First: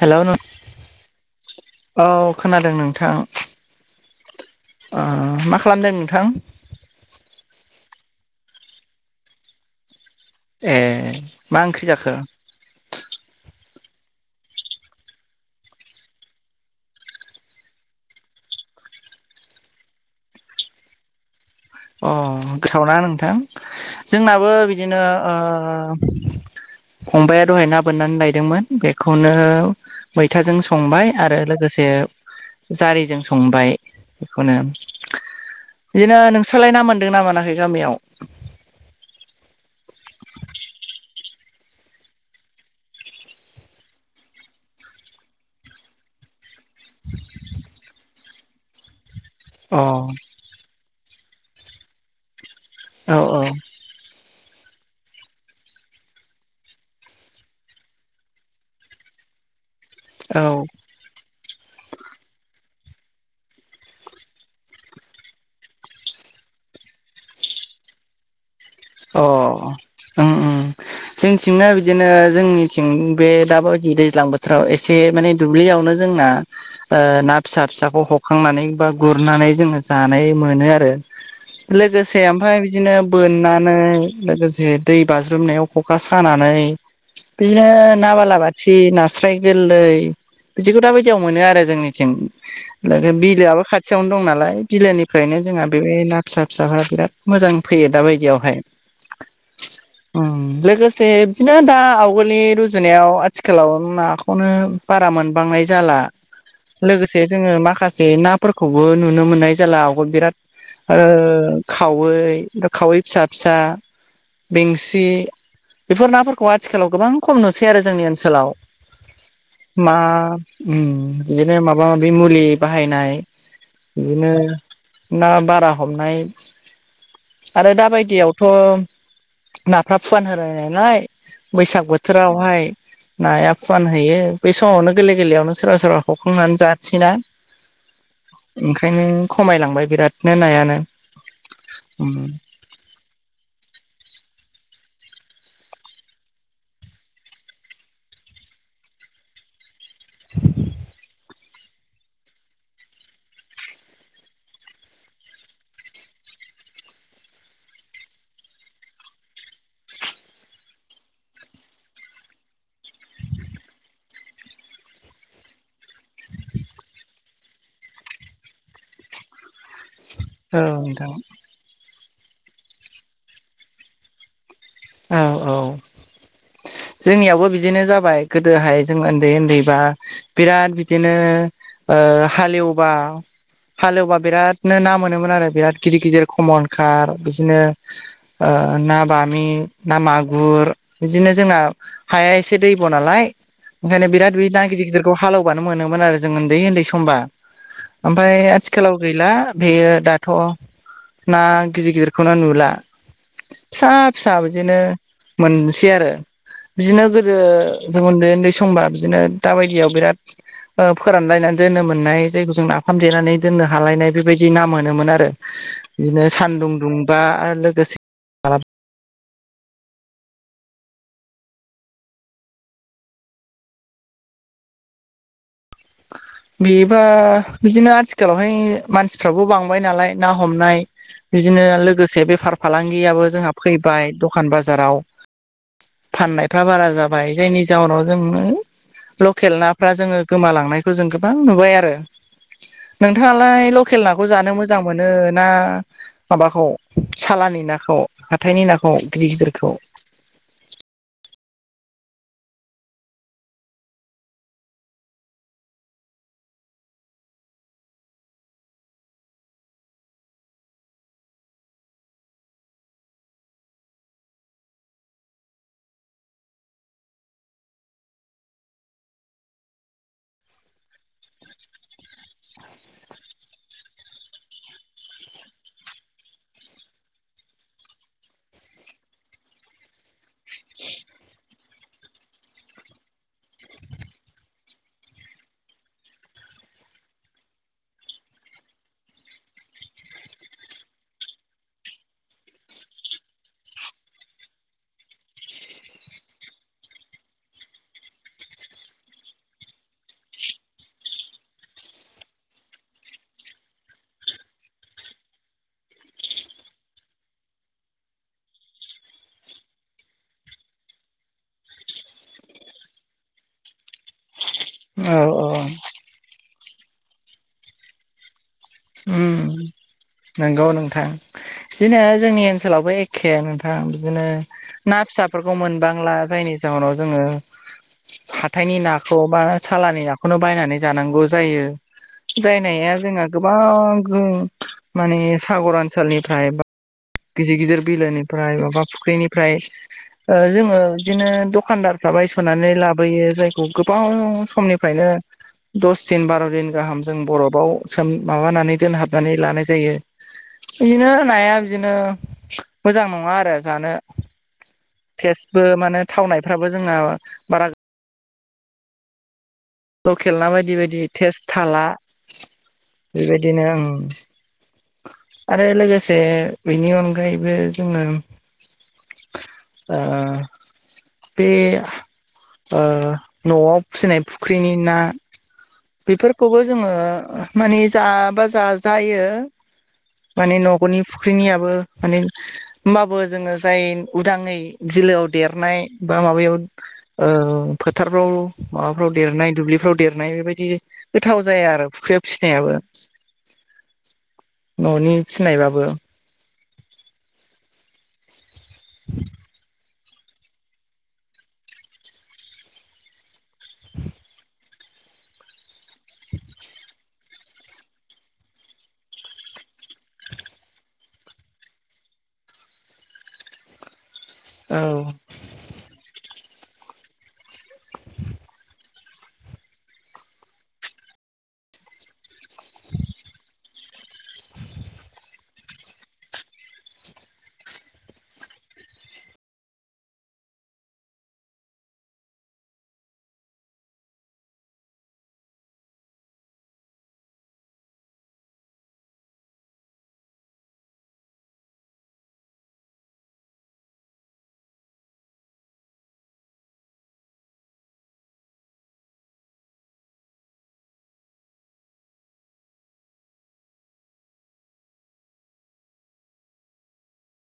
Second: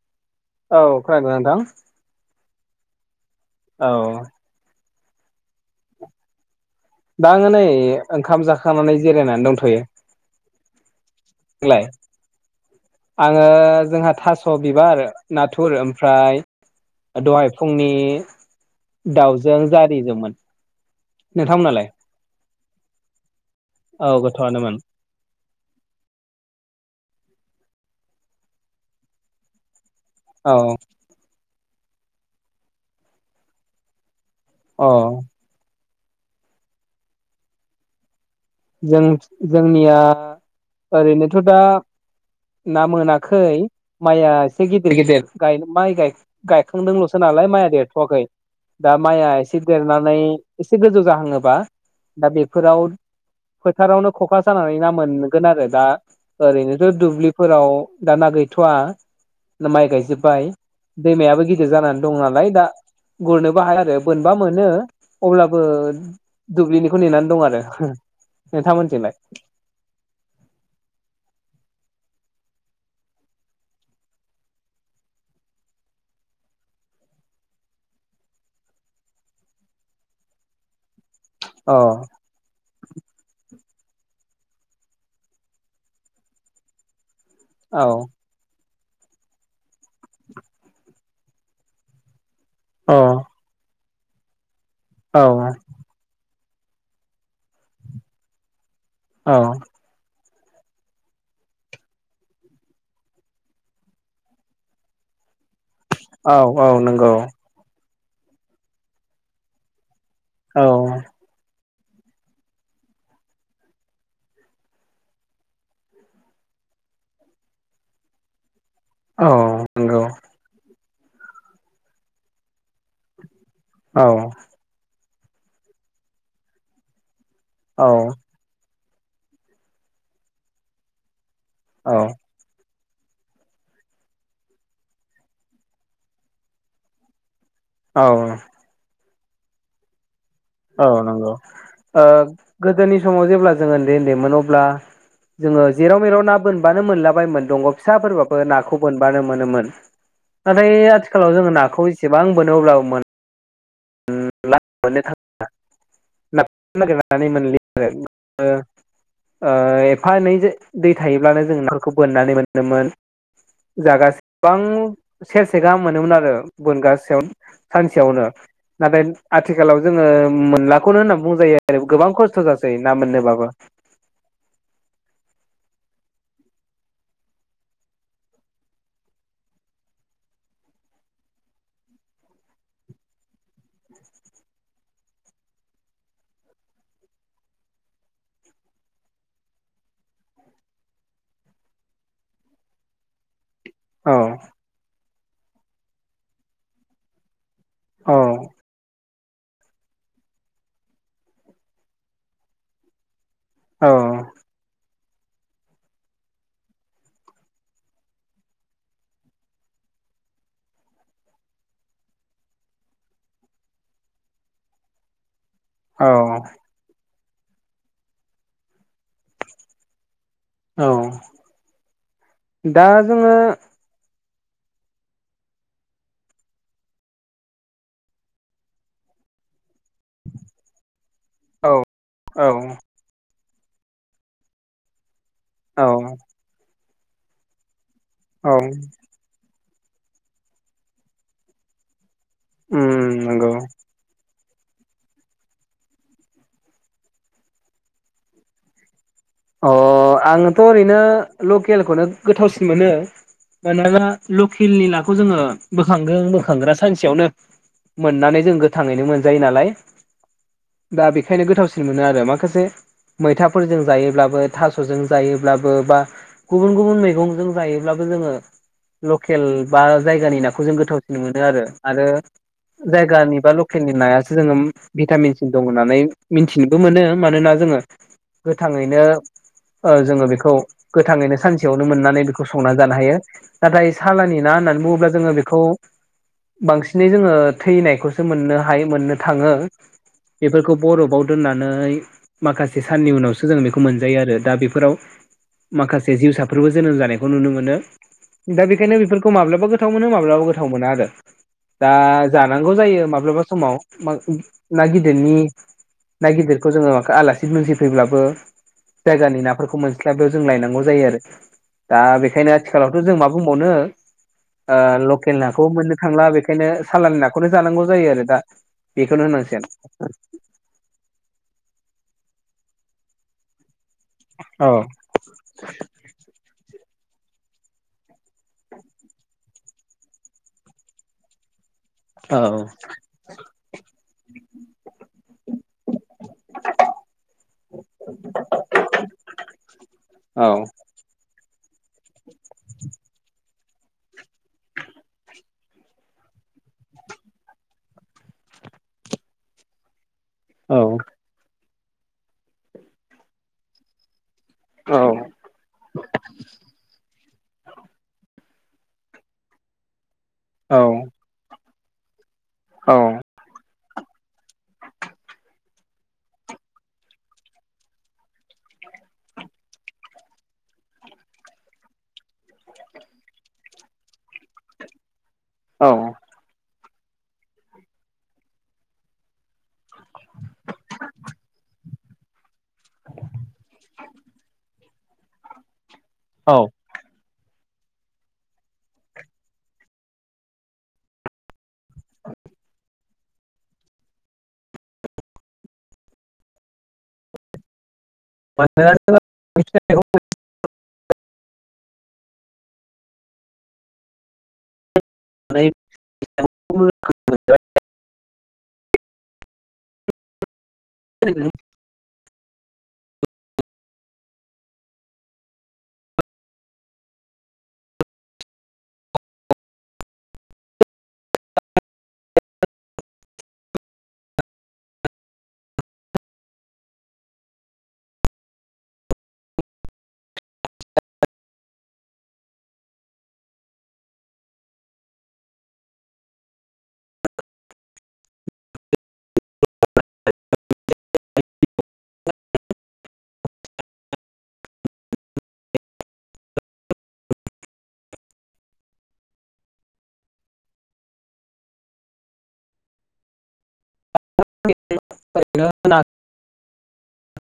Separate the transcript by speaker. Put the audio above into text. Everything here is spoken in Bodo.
Speaker 1: हेल'नों
Speaker 2: औ खोनादों ना नोंथां?
Speaker 1: औ खोनादों नोंथां।
Speaker 2: औ।
Speaker 1: ओ मा खालामदों नोंथां?
Speaker 2: दा आंङो नै ओंखाम जाखांनानै जिरायनानै दंथ'यो।
Speaker 1: ए मा ओंख्रि जाखो?
Speaker 2: आंङो जोंहा थास' बिबार नाथुर ओमफ्राय दहाय फुंनि दाउजों जारिजोंमोन। नोंथांमोनालाय?
Speaker 1: अ गोथावना नोंथां
Speaker 2: औ
Speaker 1: जोंनाबो
Speaker 2: गोथावआनोमोन
Speaker 1: बिदिनो ओ फंबाया दहाय ना बोननानै लायदोंमोन बेखौनो
Speaker 2: औ
Speaker 1: मैथाजों संबाय आरो लोगोसे जारिजों संबाय बेखौनो
Speaker 2: अ
Speaker 1: बिदिनो नोंसोरलाय ना मोनदों ना मोनाखै गामियाव
Speaker 2: जों जोंनिया ओरैनोथ' दा ना मोनाखै माइआ एसे गिदिर गिदिर गाय माइ गाय गायखांदोंल'सो नालाय माइया देरथ'वाखै। दा माइया एसे
Speaker 1: अ
Speaker 2: देरनानै एसे गोजौ जाहाङोबा दा बेफोराव
Speaker 1: औ औ
Speaker 2: फोथारावनो खखा सानानै ना मोनगोन आरो दा ओरैनोथ' दुब्लिफोराव दाना गैथ'वा माइ गायजोब्बाय
Speaker 1: औ
Speaker 2: दैमायाबो गिदिर जानानै दंओ नालाय दा गुरनोबो हाया आरो मोनबा मोनो अब्लाबो दुब्लिनिखौ नेनानै दं आरो नोंथांमोनजोंलाय
Speaker 1: अ ओम ओम जोंथिंना बिदिनो जोंनिथिं बे दाबायदि दैज्लां बोथोराव एसे माने दुब्लियावनो जोंना ओ ना फिसा फिसाखौ हखांनानै बा गुरनानै जोङो जानाय मोनो आरो
Speaker 2: अ
Speaker 1: लोगोसे ओमफ्राय बिदिनो बोननानै लोगोसे दै बाज्रुमनायाव ख'खा सानानै बिदिनो
Speaker 2: औ
Speaker 1: नाबालाबा सि नास्राय गोरलै बिदिखौ दा बायदियाव मोनो आरो जोंनिथिं
Speaker 2: औ
Speaker 1: बिलोआबो खाथियावनो दं नालाय बिलोनिफ्रायनो
Speaker 2: औ
Speaker 1: जोंहा बे ना फिसा फिसाफोरा बिराद मोजां फैयो दा बायदियावहाय
Speaker 2: औ
Speaker 1: ओं लोगोसे बिदिनो दा आवगोलनि रुजुनायाव आथिखालाव नाखौनो बारा मोनबांनाय जाला
Speaker 2: औ नंगौ
Speaker 1: लोगोसे जोङो माखासे से नाफोरखौबो नुनो मोननाय जाला आगोल बिराद
Speaker 2: औ
Speaker 1: आरो खावै खावै फिसा फिसा बेंसि बेफोर नाफोरखौ आथिखालाव गोबां खम नुसै आरो जोंनि ओनसोलाव
Speaker 2: औ
Speaker 1: मा
Speaker 2: नंगौ
Speaker 1: बिदिनो माबा माबि मुलि बाहायनाय
Speaker 2: औ
Speaker 1: बिदिनो ना बारा हमनाय आरो
Speaker 2: औ
Speaker 1: दाबायदियाव थ' नाफ्रा फुवान होयो नालाय बैसाग
Speaker 2: औ
Speaker 1: बोथोरावहाय नाया फुवान हैयो बे समावनो गोरलै गोरलैयावनो सोरबा सोरबा हखांनानै जानोसैना
Speaker 2: औ
Speaker 1: ओंखायनो खमायलांबाय बिराद
Speaker 2: औ नंगौ। ओ
Speaker 1: औ
Speaker 2: गोदोनि समाव जेब्ला जोंओ ओन्दै ओन्दैमोन अब्ला जोङो जेराव मेराव ना बोनबानो मोनलाबायमोन दंग' फिसाफोरबाबो नाखौ बोनबानो मोनोमोन नाथाय आथिखालाव जोङो नाखौ इसेबां बोनो अब्ला मोन [unintelligible] [unintelligible] ननानै मोन [unintelligible] ओ एफा एनै दै थायोब्लानो जों नफोरखौ बोननानै मोनोमोन जागासिबां सेरसे गाहाम मोनोमोन आरो बोनगासेयाव सानसेयावनो नाथाय आथिखालाव जोङो मोनलाखौनो
Speaker 1: नोंथां
Speaker 2: होनना बुंजायो जै गोबां खस्थ' जासै ना मोननोबाबो
Speaker 1: औ औ जोंनियावबो बिदिनो जाबाय गोदोहाय जों उन्दै उन्दैबा बिराद बिदिनो ओ हालेवबा हालेवबा बिरादनो ना मोनोमोन आरो बिराद गिदिर गिदिर खमन कार बिदिनो ओ ना बामि ना मागुर बिदिनो जोंना हाया एसे दैब' नालाय ओंखायनो
Speaker 2: औ
Speaker 1: बिराद बे ना गिदिर गिदिरखौ हालौबानो मोनोमोन आरो जों उन्दै उन्दै समबा
Speaker 2: औ
Speaker 1: ओमफ्राय सिथिखालाव गैला बेयो दाथ' ना गिदिरगिदिरखौनो नुला
Speaker 2: औ
Speaker 1: फिसा फिसा बिदिनो मोनसै आरो बिदिनो गोदो जों उन्दै उन्दै समबा बिदिनो दााबायदियाव बिराद ओ फोरानलायनानै दोननो मोननाय जायग जों नाफाम देनानै दोननो हालायनाय बेबायदि नाम मोनोमोन आरो
Speaker 2: [inaudible]
Speaker 1: बिदिनो सानदुं दुंबा आरो लोगोसे
Speaker 2: औ दा जोङो
Speaker 1: बेबा बिदिनो आथिखालावहाय मानसिफ्राबो बांबाय नालाय ना हमनाय बिदिनो
Speaker 2: औ
Speaker 1: लोगोसे बेफार फालांगि जोंहा फैबाय दखान बाजाराव
Speaker 2: औ
Speaker 1: फनाय बारा जाबाय जायनि जाउनाव जों
Speaker 2: औ
Speaker 1: लकेल नाफ्रा जोङो गोमालांनायखौ जों गोबां नुबाय आरो
Speaker 2: उम नंगौ
Speaker 1: नोंथाङालाय लकेल नाखौ जानो मोजां मोनो ना माबाखौ सालानि नाखौ हाथायनि नाखौ गिदिर गिदिरखौ
Speaker 2: अ आङथ' ओरैनो लकेलखौनो गोथावसिन मोनो मानोना लकेलनि नाखौ जोङो बोखांगोन बोखांग्रा सानसेयावनो बोननानै जों गोथाङैनो मोनजायो नालाय दा बेखायनो गोथावसिन मोनो आरो माखासे मैथाफोरजों जायोब्ला थजों जायोब्लाबो बा गुबुन गुबुन मैगंजों जायोब्लाबो जोङो लकेल बा जायगानि नाखौ जों गोथावसिन मोनो आरो आरो जायगानि बा लकेलनि नायासो जोंङोम भिटामिन सिन दं होननानै मिथिनोबो मोनो मानोना जोङो गोथाङैनो जोङो बेखौ गोथाङैनो सानसेयावनो मोननानै बेखौ संना जानो हायो नाथाय सालानि ना होननानै बुङोब्ला जोङो बेखौ बांसिनै जोङो थैनायखौसो मोननो हायो मोननो थाङो बेफोरखौ बरफआव दोननानै माखासे साननि उनावसो जोङो बेखौ मोन जायो आरो दा बेफोराव माखासे जिउसाफोरबो जोनोम जानायखौ नुनो मोनो दा बेखायनो बेफोरखौ माब्लाबा गोथाव मोनो माब्लाबा गोथाव मोना आरो दा जानांगौ जायो माब्लाबा समाव ना गिदिरनि ना गिदिरखौ जोङो आलासि दुमसि फैब्लाबो जायगानि नाफोरखौ मोनस्लाब बेयाव जों लायनांगौ जायो आरो दा बेखायनो आथिखालावथ' जों मा बुंबावनो
Speaker 1: औ
Speaker 2: लकेल
Speaker 1: औ
Speaker 2: नाखौबो मोननो थांला बेखायनो सालानि नाखौनो जानांगौ जायो आरो दा
Speaker 1: उम
Speaker 2: बेखौनो होनांसिगन
Speaker 1: नंगौ नोंथां बिदिनो जोंनि ओनसोलावबो एख्खे नोंथां बिदिनो
Speaker 2: औ
Speaker 1: ना फिसा फोरफोरखौ मोनबांला जायनि जाहोनाव जोङो हाथायनि नाखौ बा सालानि नाखौनो बायनानै जानांगौ जायो
Speaker 2: औ
Speaker 1: जायनाया जोंआ गोबां गो माने सागर ओनसोलनिफ्राय बा गिदिर गिदिर बिलोनिफ्राय माबा फुख्रिनिफ्राय
Speaker 2: औ
Speaker 1: जोङो बिदिनो दखानदार साबाय सनानै लाबोयो जायखौ गोबाव समनिफ्रायनो दस दिन बार' दिन गाहाम जों बरफआव सोम माबानानै दोनहाबनानै लानाय जायो बिदिनो नाया बिदिनो मोजां नङा आरो जानो
Speaker 2: औ
Speaker 1: टेस्टबो माने थावनायफ्राबो जोंहा बारा लकेल ना बायदि
Speaker 2: औ
Speaker 1: बायदि टेस्ट थाला बेबायदिनो उम आरो लोगोसे बेनि अनगायैबो जोङो ओ बे न'आव फिसिनाय फुख्रिनि ना
Speaker 2: औ
Speaker 1: बेफोरखौबो जोङो मानि जाबा जाजायो माने न'गरनि फुख्रिनियाबो माने होमबाबो जोङो जाय उदाङै बिलोआव देरनाय बा
Speaker 2: औ
Speaker 1: माबायाव ओ फोथारफ्राव माबाफ्राव देरनाय दुब्लिफ्राव देरनाय बेबायद बिदि गोथाव जाया आरो फुख्रियाव फिसिनायाबो न'नि फिनायबाबो
Speaker 2: [unintelligible]
Speaker 1: [unintelligible]
Speaker 2: [unintelligible] [unintelligible]
Speaker 1: औ। [unintelligible] [inaudible]
Speaker 2: [unintelligible] [unintelligible] [unintelligible]